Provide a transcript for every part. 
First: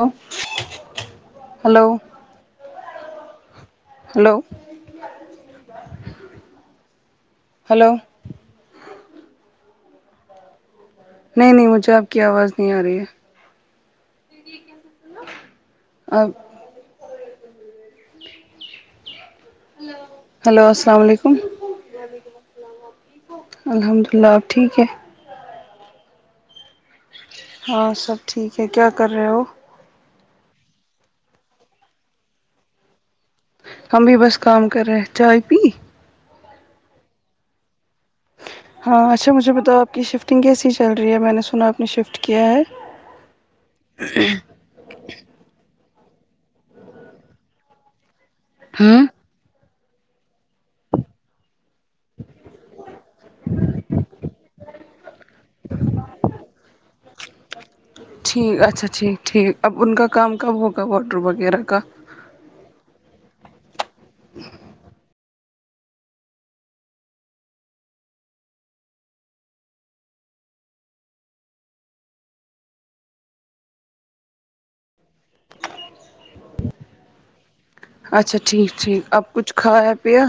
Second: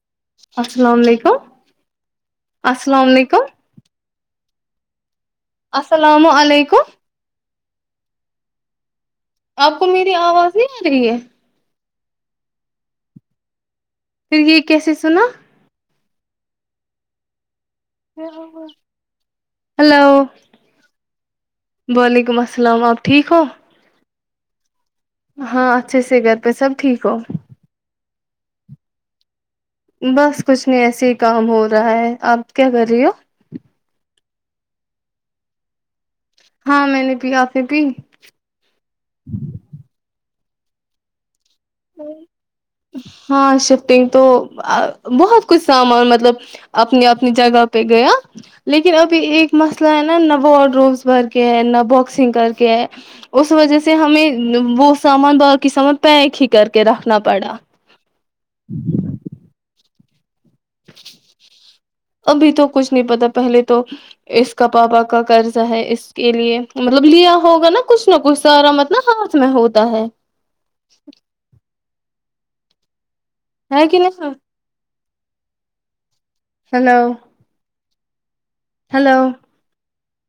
hello السلام علیکم hello السلام علیکم ہلو السلام علیکم ہلو آپ کو میری آواز نہیں آ رہی ہے نہیں نہیں مجھے آپ کی آواز نہیں آرہی ہے پھر یہ کیسے سنا اب [unintelligible] ہلو ہیلو السلام علیکم وعلیکم السلام آپ ٹھیک ہو الحمد للہ آپ ٹھیک ہے ہاں اچھے سے گھر پہ سب ٹھیک ہو ہاں سب ٹھیک ہے کیا کر رہے ہو بس کچھ نہیں ایسے ہی کام ہو رہا ہے آپ کیا کر رہی ہو ہم بھی بس کام کر رہے چائے پی ہاں میں نے پی آپ نے پی ہاں اچھا مجھے بتاؤ آپ کی شفٹنگ کیسی چل رہی ہے میں نے سنا نے شفٹ کیا ہے ہاں شفٹگ تو آں بہت کچھ سامان مطلب کہ اپنی اپنی جگہ پہ گیا لیکن ہوں ابھی ایک مسئلہ ہے نا نہ وارڈ رومس بھر کے ہے نہ باک سنگ کر کے ہے اس وجہ سے ہمیں وہ سامان باکی سامان پیک ہی کر کے رکھنا پڑا ٹھیک اچھا ٹھیک ٹھیک اب ان کا کام کب ہوگا واٹر وغیرہ کا ابھی تو کچھ نہیں پتا پہلے تو اس کا پاپا کا قرضہ ہے اس کے لیے مطلب لیا ہوگا نا کچھ نہ کچھ سارا مطلب ہات میں ہوتا ہے ہے کی نہیں سر ہیلو اچھا ٹھیک ٹھیک اب کچھ کھایا پیا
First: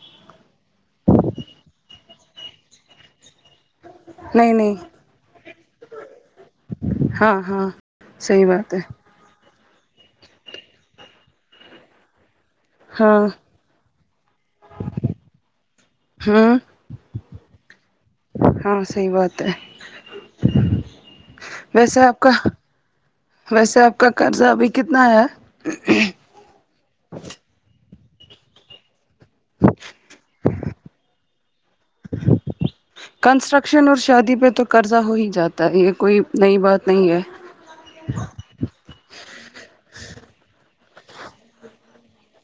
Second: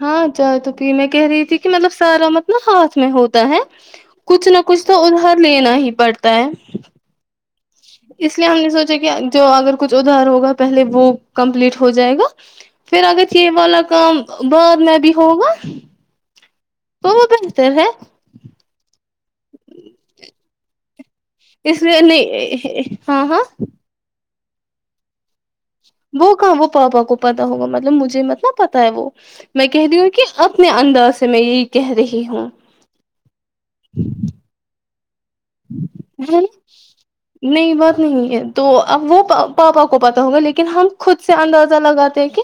ہاں چائے تو پی میں کہہ رہی تھی کہ مطلب سارا مت نا ہاتھ میں ہوتا ہے کچھ نہیں نہ نہیں کچھ تو ادھار لینا ہی پڑتا ہے ہاں ہاں اس صحیح لیے ہم نے بات ہے سوچا کہ جو اگر کچھ ادھار ہوگا پہلے وہ کمپلیٹ ہو جائے گا پھر ہاں اگر چہ یہ والا کام بعد میں بھی ہوگا ہوں تو وہ بہتر ہے ہاں صحیح بات ہے اس ویسے لیے آپ نہیں کا اے اے ہاں ہاں ویسے آپ کا قرضہ ابھی کتنا ہے وہ کہاں وہ پاپا کو پتا ہوگا مطلب مجھے مت نا پتا ہے وہ میں کہہ رہی ہوں کہ اپنے انداز سے میں یہی کہہ رہی ہوں کنسٹرکشن اور شادی پہ تو قرضہ ہو ہی جات تو یہ کوئی ہے نا نئی بات نہیں ہے نہیں بات نہیں ہے تو اب وہ پاپا کو پتا ہوگا لیکن ہم خود سے اندازہ لگاتے ہیں کہ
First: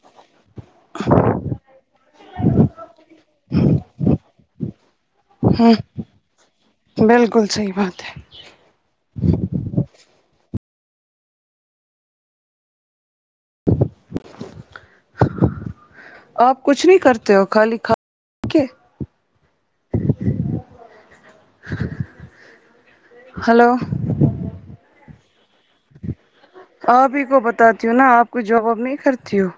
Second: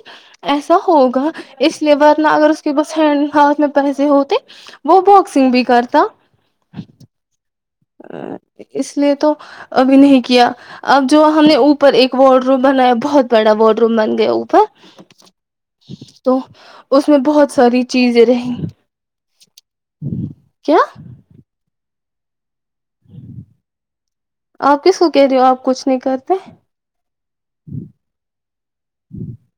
ایسا ہوگا اس لیے ورنہ اگر اس کے بس ہینڈ ہاتھ میں پیسے ہوتے وہ باکس ہو بالکل صحیح بات ہے آں اس لیے تو ابھی نہیں کیا اب جو ہم نے اوپر ایک وارڈ روم بنایا بہت بڑا وارڈ روم بن گیا اوپر تو آپ کچھ نہیں اس میں کرتے ہو بہت خالی ساری کھا چیزیں رہی کے کیا ہیلو آپ کس کو کہہ رہی ہو آپ کچھ نہیں کرتے آپ ہی کو بتاتی ہو نا آپ کو جاب واب نہیں کرتی ہو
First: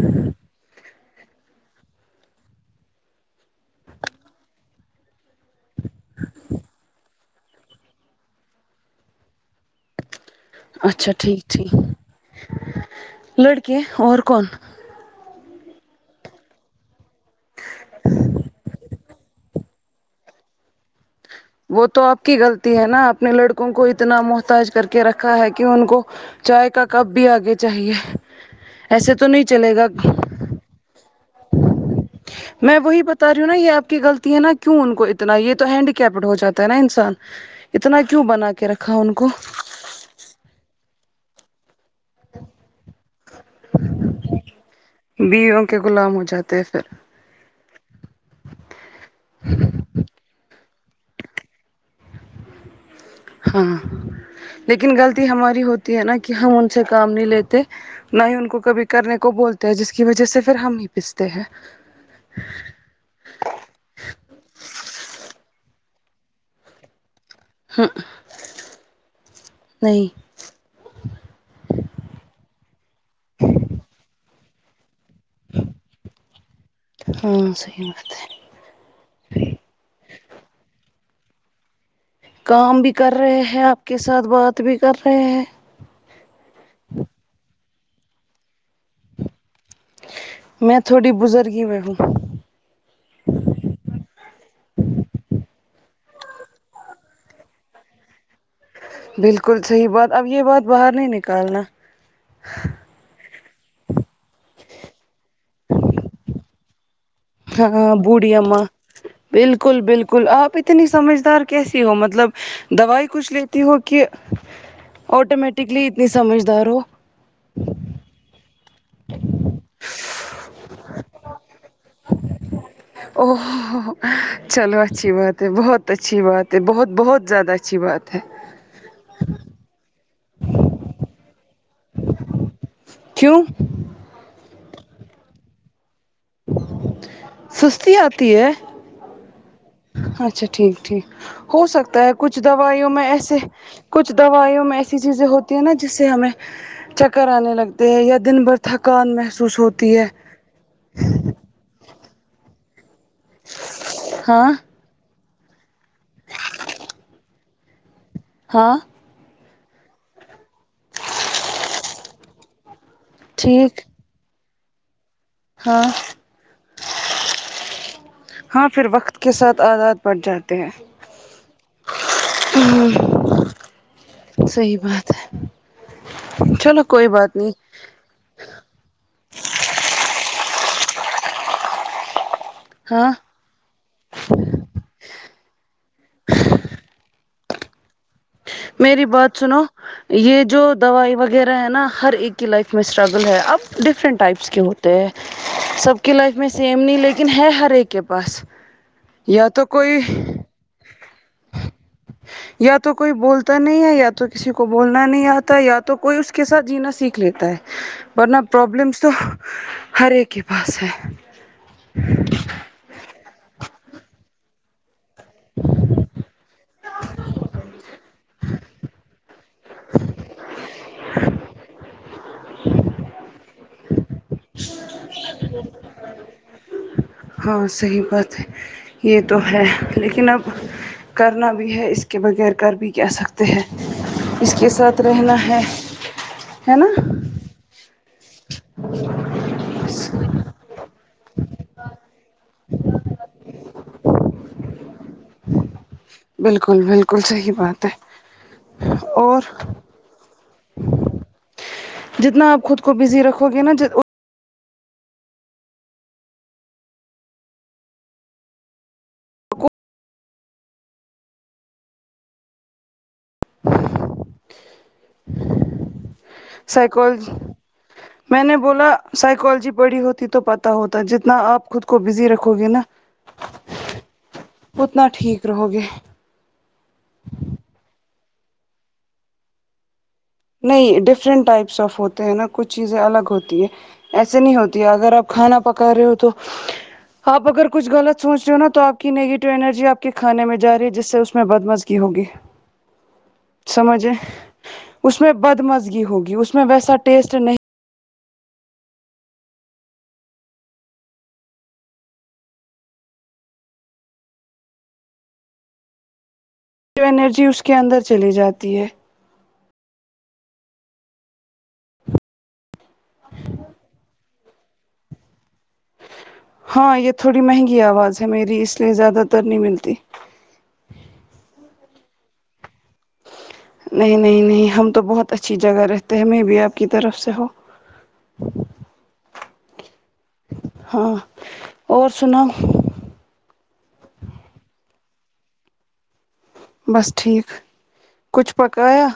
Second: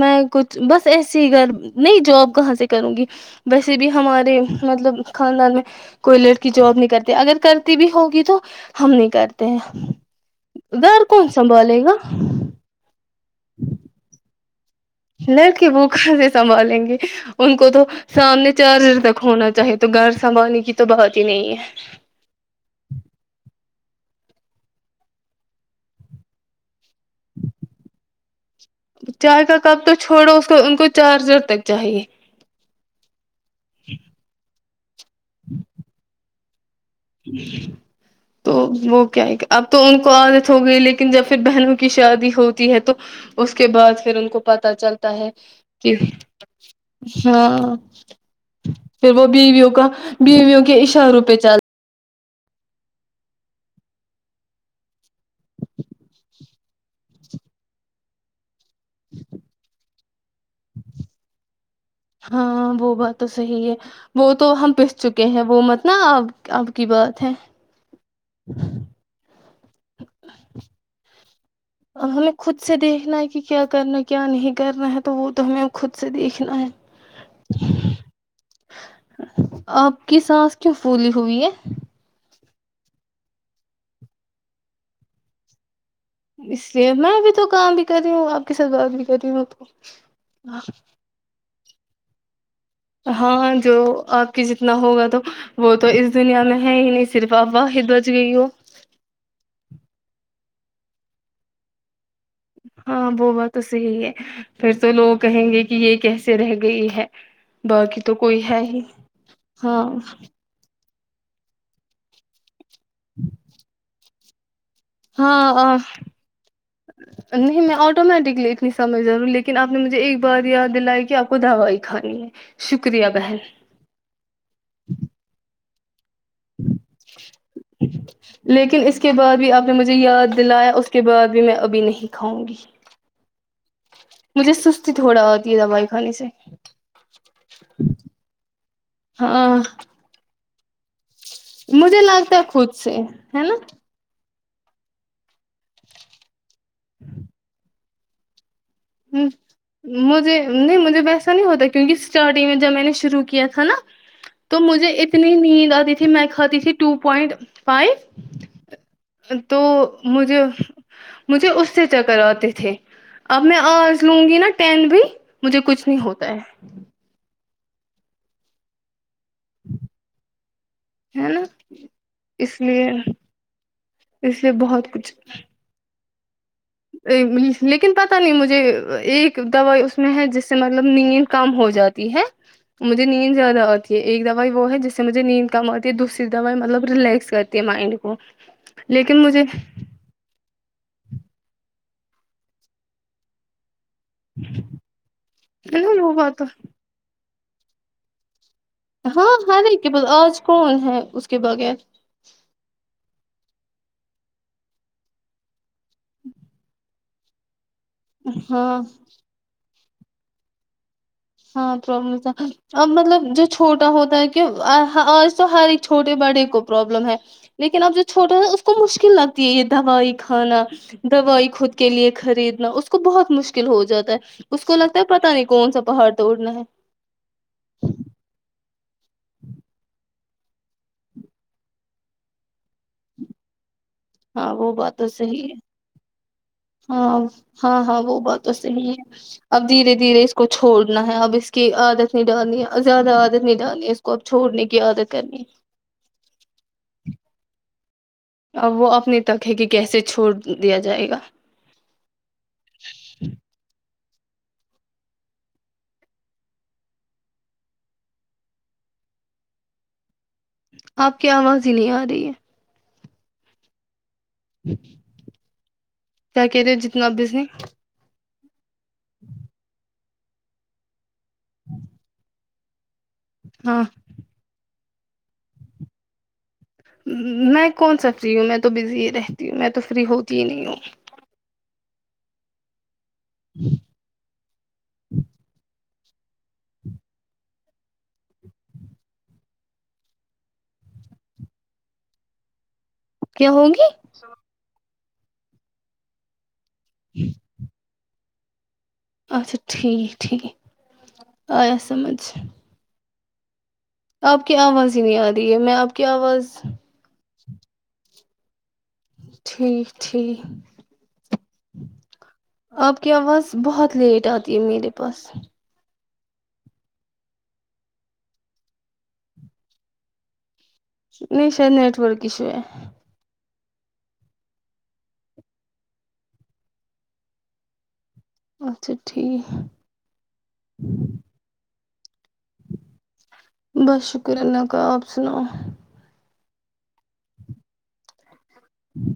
میں کچھ بس ایسی گھر نہیں جاب کہاں سے کروں گی ویسے بھی ہمارے مطلب خاندان میں کوئی لڑکی جاب نہیں کرتی اگر کرتی بھی ہوگی تو ہم نہیں کرتے ہیں گھر اچھا کون ٹھیک ٹھیک سنبھالے گا لڑکے اور کون لڑکے وہ کہ سے سنبھالیں گے ان کو تو سامنے چارج تک ہونا چاہیے تو گھر سنبھالنے کی تو بات ہی نہیں ہے وہ تو آپ کی غلطی ہے نا اپنے لڑکوں کو اتنا محتاج کر کے رکھا ہے کہ ان کو چائے کا کپ بھی آگے چاہیے ایسے تو چائے نہیں کا چلے کپ تو گا چھوڑو اس کو ان کو چارجر تک چاہیے میں وہی بتا رہی ہوں نا یہ آپ کی غلطی ہے نا کیوں ان کو اتنا یہ تو ہینڈی کیپڈ ہو جاتا ہے نا انسان اتنا کیوں بنا تو کے رکھا وہ ان کیا کو ہے اب تو ان کو عادت ہو گئی لیکن جب پھر بہن کی شادی ہوتی ہے تو اس کے بعد پھر ان کو پتہ چلتا ہے بیویوں کے کہ غلام ہو جاتے ہیں پھر ہاں پھر وہ بیویوں کا بیویوں کے اشاروں پہ چل ہاں لیکن غلطی ہماری ہوتی ہے نا کہ ہم ان سے کام نہیں لیتے نہ ہی ان کو کبھی کرنے کو بولتے ہیں جس کی وجہ سے پھر ہم پستے ہیں ہاں وه بات تو صحیح ہے وہ تو ہم پس چکے ہیں وہ مت نا آب اب کی بات ہے ہ نہیں اب ہمیں خود سے دیکھنا ہے کہ کیا کرنا ہے کیا نہیں کرنا ہے تو وہ تو ہمیں اب خود سے دیکھنا ہے ہاں صحیح بات ہے آپ کی سانس کیوں پھولی ہوئی ہے کام بھی کر رہے ہے آپ کے ساتھ بات بھی کر رہے ہے اس لیے میں بھی تو کام بھی کر رہی ہوں آپ کی ساتھ بات بھی کر رہی ہوں تو میں تھوڑی بزرگی میں ہوں ہاں جو آپ کے جتنا ہوگا تو وہ تو اس دنیا میں ہے ہی نہیں صرف آپ واحد بچ گئی ہو بالکل صحیح بات اب یہ بات باہر نہیں نکالنا ہاں وہ بات تو صحیح ہے پھر تو لوگ کہیں گے کہ یہ کیسے رہ گئی ہے ہاں باقی تو بوڑی کوئی ہے اماں ہی بالکل ہاں بالکل آپ اتنی سمجھدار کیسی ہو مطلب دوائی کچھ لیتی ہو کہ ہاں اں آٹومیٹکلی اتنی سمجھدار ہو نہیں میں آٹومیٹکلی سمجھدار ہوں لیکن آپ نے مجھے ایک بار یاد دلائی کہ آپ کو دوائی کھانی ہے شکریہ او بہن چلو اچھی بات ہے بہت اچھی بات ہے بہت بہت زیادہ اچھی بات ہے لیکن اس کے بعد بھی آپ نے مجھے یاد دلایا اس کے بعد بھی میں اب نہیں کھاؤں گی کیوں مجھے سستی تھوڑا آتی ہے دوائی کھانے سے سستی آتی ہے ہاں اچھا ٹھیک ٹھیک ہو مجھے سکتا ہے لگتا کچھ خود دوائیوں سے میں ایسے ہے نا کچھ دوائیوں میں ایسی چیزیں ہوتی ہیں نا جس سے ہمیں چکر آنے لگتے ہیں یا دن بھر تھکان ہمم محسوس ہوتی ہے مجھے نہیں مجھے ویسا نہیں ہوتا کیونکہ اسٹارٹنگ میں جب میں نے شروع کیا تھا نا ہاں تو مجھے اتنی نیند آتی تھی میں کھاتی تھی ٹو پوائنٹ فائ ہاں تو مجھے مجھے اس سے چکر آتے تھے اب میں ٹھیک آج لوں گی نا ٹین بھی مجھے ہاں کچھ نہیں ہوتا ہے ہاں پھر وقت کے ساتھ عا دات پڑجاتے ہیں ہے نا اس لیے اس لیے صحیح بہت بات ہے چلو کوئی ا م بات نہیں لکھ لیکن پتہ نہیں مجھے ایک دوائی اس میں ہے جس سے مطلب نین کم ہو جاتی ہے مجھے ہاں نیند زیادہ آتی یہ ایک دوائی وہ ہے جس سے مجھے نیند کم آتی ہے دوسری دوائی مطلب ریلیکس کرتی ہے مائنڈ کو میری لیکن بات مجھے سنو یہ جو دوائی وغیرہ ہے نا ہر ایک کی لائف میں اسٹرگل ہے اب ڈفرنٹ ٹائپس کے ہوتے ہیں ہے نا سب وہ کی لائف بات میں سیم نہیں لیکن ہے ہر ایک کے پاس ہاں یا ہار تو ایک کے کوئی پاس آج کون ہے اس کے بغیر یا تو کوئی بولتا نہیں ہے یا تو کسی کو بولنا نہیں آتا یا ت تو کوئی اس کے ساتھ جینا سیکھ لیتا ہے ورنہ ہاں پرابلمس تو ہر ایک کے پاس ہے ہاں پرا لمس تھا اب مطلب جو چھوٹا ہوتا ہے ا ہا آج تو ہر ایک چھوٹے بڑے کو پرابلم ہے لیکن اب جو چھوٹا ہے اس کو مشکل لگتی ہے یہ دوائی کھانا دوائی خود کے لیے خریدنا اس کو بہت مشکل مشکل ہو جاتا ہے اس کو لگتا ہے پتہ نہیں کون سا پہاڑ توڑنا ہے ہاں صحیح بات ہے یہ تو ہے لیکن اب کرنا بھی ہے اس کے بغیر کر بھی کیا سکتے تے ہیں ہاں اس کے وہ بات ساتھ تو رہنا صحیح ہے ہے نا ہاں ہاں ہاں وہ بہت تو صحیح ہے اب دھیرے دھیرے اس کو چھوڑنا ہے اب اس کی عادت نہیں ڈالنی ہے زیادہ عادت نہیں ڈالنی ہے اس کو اب چھوڑنے کی عادت کرنی بالکل بالکل صحیح بات ہے اب وہ اپنی اور تک ہے کہ کیسے چھوڑ دیا جائے گا جتنا آپ خود کو بزی رکھو گے نا ج ات آپ کی آواز ہی نہیں آ رہی ہے کیا کہہ رہے ہو جتنا بز سائیکالوجی ی میں نے بولا سائیکالوجی پڑھی ہوتی تو پتہ ہوتا جتنا آپ خود کو بزی رکھو کو گے نا ہاں اتنا ٹھیک رہو گے میں کون سا فری ہوں میں تو بزی ہی رہتی ہوں میں تو فری ہوت نہیں ڈفرنٹ ٹائپس آف ہوتے ہیں نا کچھ چیزیں الگ ہوتی ہے ایسے نہیں ہوتی ہے اگر آپ کھانا پکا رہے ہو تو آپ اگر کچھ غلط سوچ رہے ہو نا تو نگیٹو انرجی آپ کے کھانے میں جا رہی ہے جس سے اس میں بدمزگی ہوگی کیا ہوگی سماجھیں اس میں بدمزگی ہوگی اس میں ویسا ٹیسٹ نہیں اچھا ٹھیک ٹھیک آیا سمجھ آپ کی آواز ہی نہیں آ رہی ہے میں آپ کی آواز و انرجی اس کے اندر چلی جاتی ہے ٹھیک ٹھیک آپ کی آواز بہت لیٹ آتی ہے میرے پاس ہاں یہ تھوڑی مہنگی آواز ہے میری اس لیے زیادہ تر نہیں ملتی نہیں شاید نیٹ ورک ایشو ہے نہیں نہیں نہیں ہم تو بہت اچھی جگہ رہتے ہیں ہمیں بھی آپ کی طرف سے ہو اچھا ٹھیک ہاں اور سناؤ بس شکر ہے اللہ کا آپ سناؤ بس ٹھیک کچھ پکایا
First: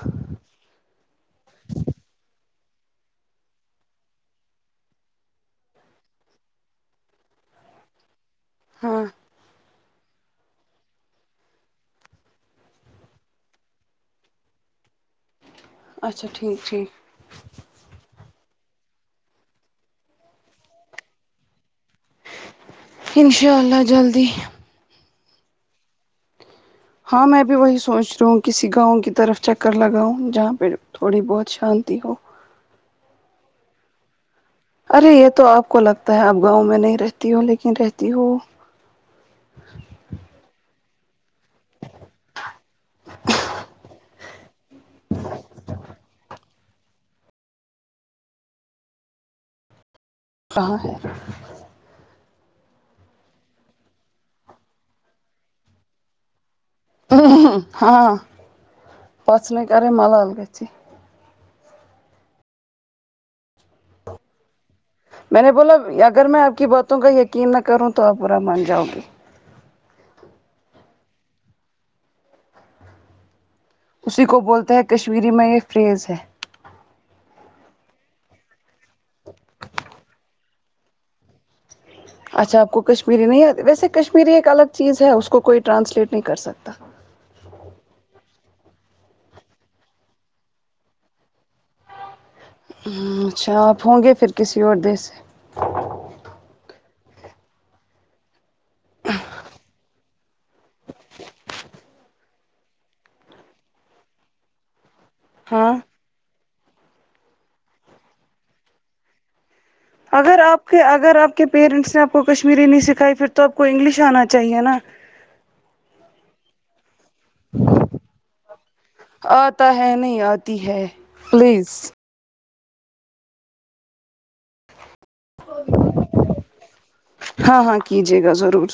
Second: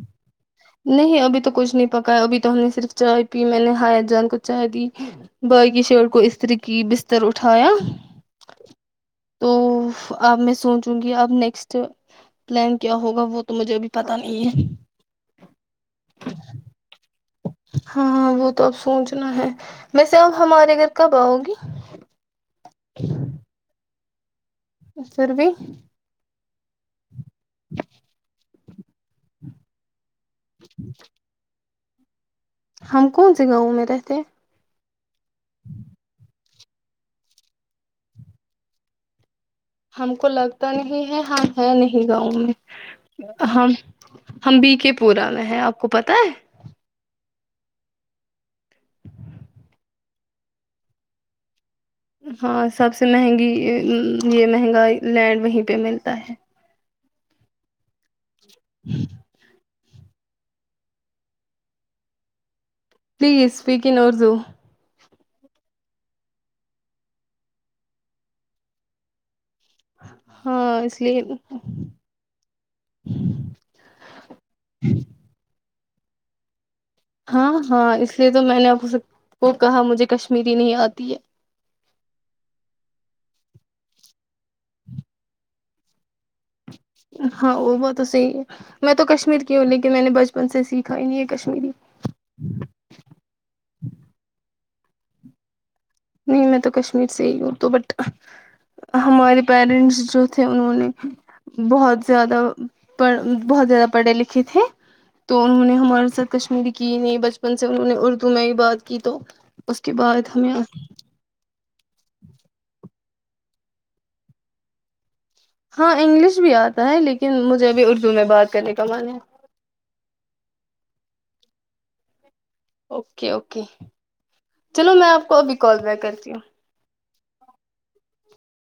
نہیں ابھی تو کچھ نہیں پکایا ابھی تو ہم نے صرف چائے پی میں نے حیا جان کو چائے دی بھائی کی شرٹ کو استری کی بستر اٹھایا ہاں تو اف اب میں سوچوں گی اب نیکسٹ پلان کیا ہوگا وہ تو مجھے ابھی پتا نہیں ہے اچھا ٹھیک ٹھیک ہاں وہ تو اب سوچنا ہے ویسے آپ ہمارے گھر کب آؤ گی پھر انشاء اللہ جلدی پھر بھی ہاں میں بھی وہی سوچ رہی ہوں کسی گاؤں کی طرف چکر لگاؤں جہاں پہ تھوڑی بہت شانتی ہو ہم کون سے گاؤں میں رہتے ارے یہ تو آپ کو لگتا ہے آپ گاؤں میں نہیں رہتی ہو لیکن رہتی ہو ہم کو لگتا نہیں ہے ہاں ہے نہیں گاؤں میں ہم ہم بی کے پورا میں ہیں آپ کو پتا ہے کہاں ہے ہاں سب سے مہنگی ا یہ مہنگا لینڈ وہیں پہ ملتا ہے اھھ ہاں بس [unintelligible] ماں باپ بھی اچھے پلیز اسپیک ان اردو میں نے بولا اگر میں آپ کی باتوں کا یقین نہ کروں تو آپ برا مان جاؤگی ہاں اس لیے اسی کو بولتے ہیں کشمیری میں یہ فریز ہے ہاں ہاں اس لیے تو میں نے آپ سب کو کہا مجھے کشمیری نہیں آتی ہے اچھا آپ کو کشمیری نہیں آتی ویسے کشمیری ایک الگ چیز ہے اس کو کوئی ٹرانسلیٹ نہیں کر سکتا ہاں وہ وہ تو صحیح ہے میں تو کشمیر کی ہوں لیکن میں نے بچپن سے سیکھا ہی نہیں ہے کشمیری ہوں اچھا آپ ہوں گے پھر کسی اور دیس سے نہیں میں تو کشمیر سے ہی ہو تو بٹ ہمارے پیرنٹس جو تھے انہوں نے بہت زیادہ پڑ بہت زیادہ پڑھے لکھے تھے تو انہوں ہاں نے ہمارے ساتھ کشمیری کی ہی نہیں بچپن سے انہوں نے اردو میں ہی بات کی تو اس کے بعد اگر ہمیں آپ کے اگر آپ کے پیرنٹس نے آپ کو کشمیری نہیں سکھائی پھر تو آپ کو انگلش آنا چاہیے نا ہاں انگلش بھی آتا ہے لیکن مجھے ابھی اردو میں بات کرنے کا من ہے آتا ہے نہیں آتی ہے پلیز اوکے اوکے چلو میں آپ کو ابھی کال بیک کرتی ہوں ہاں ہاں کیجے گا ضرور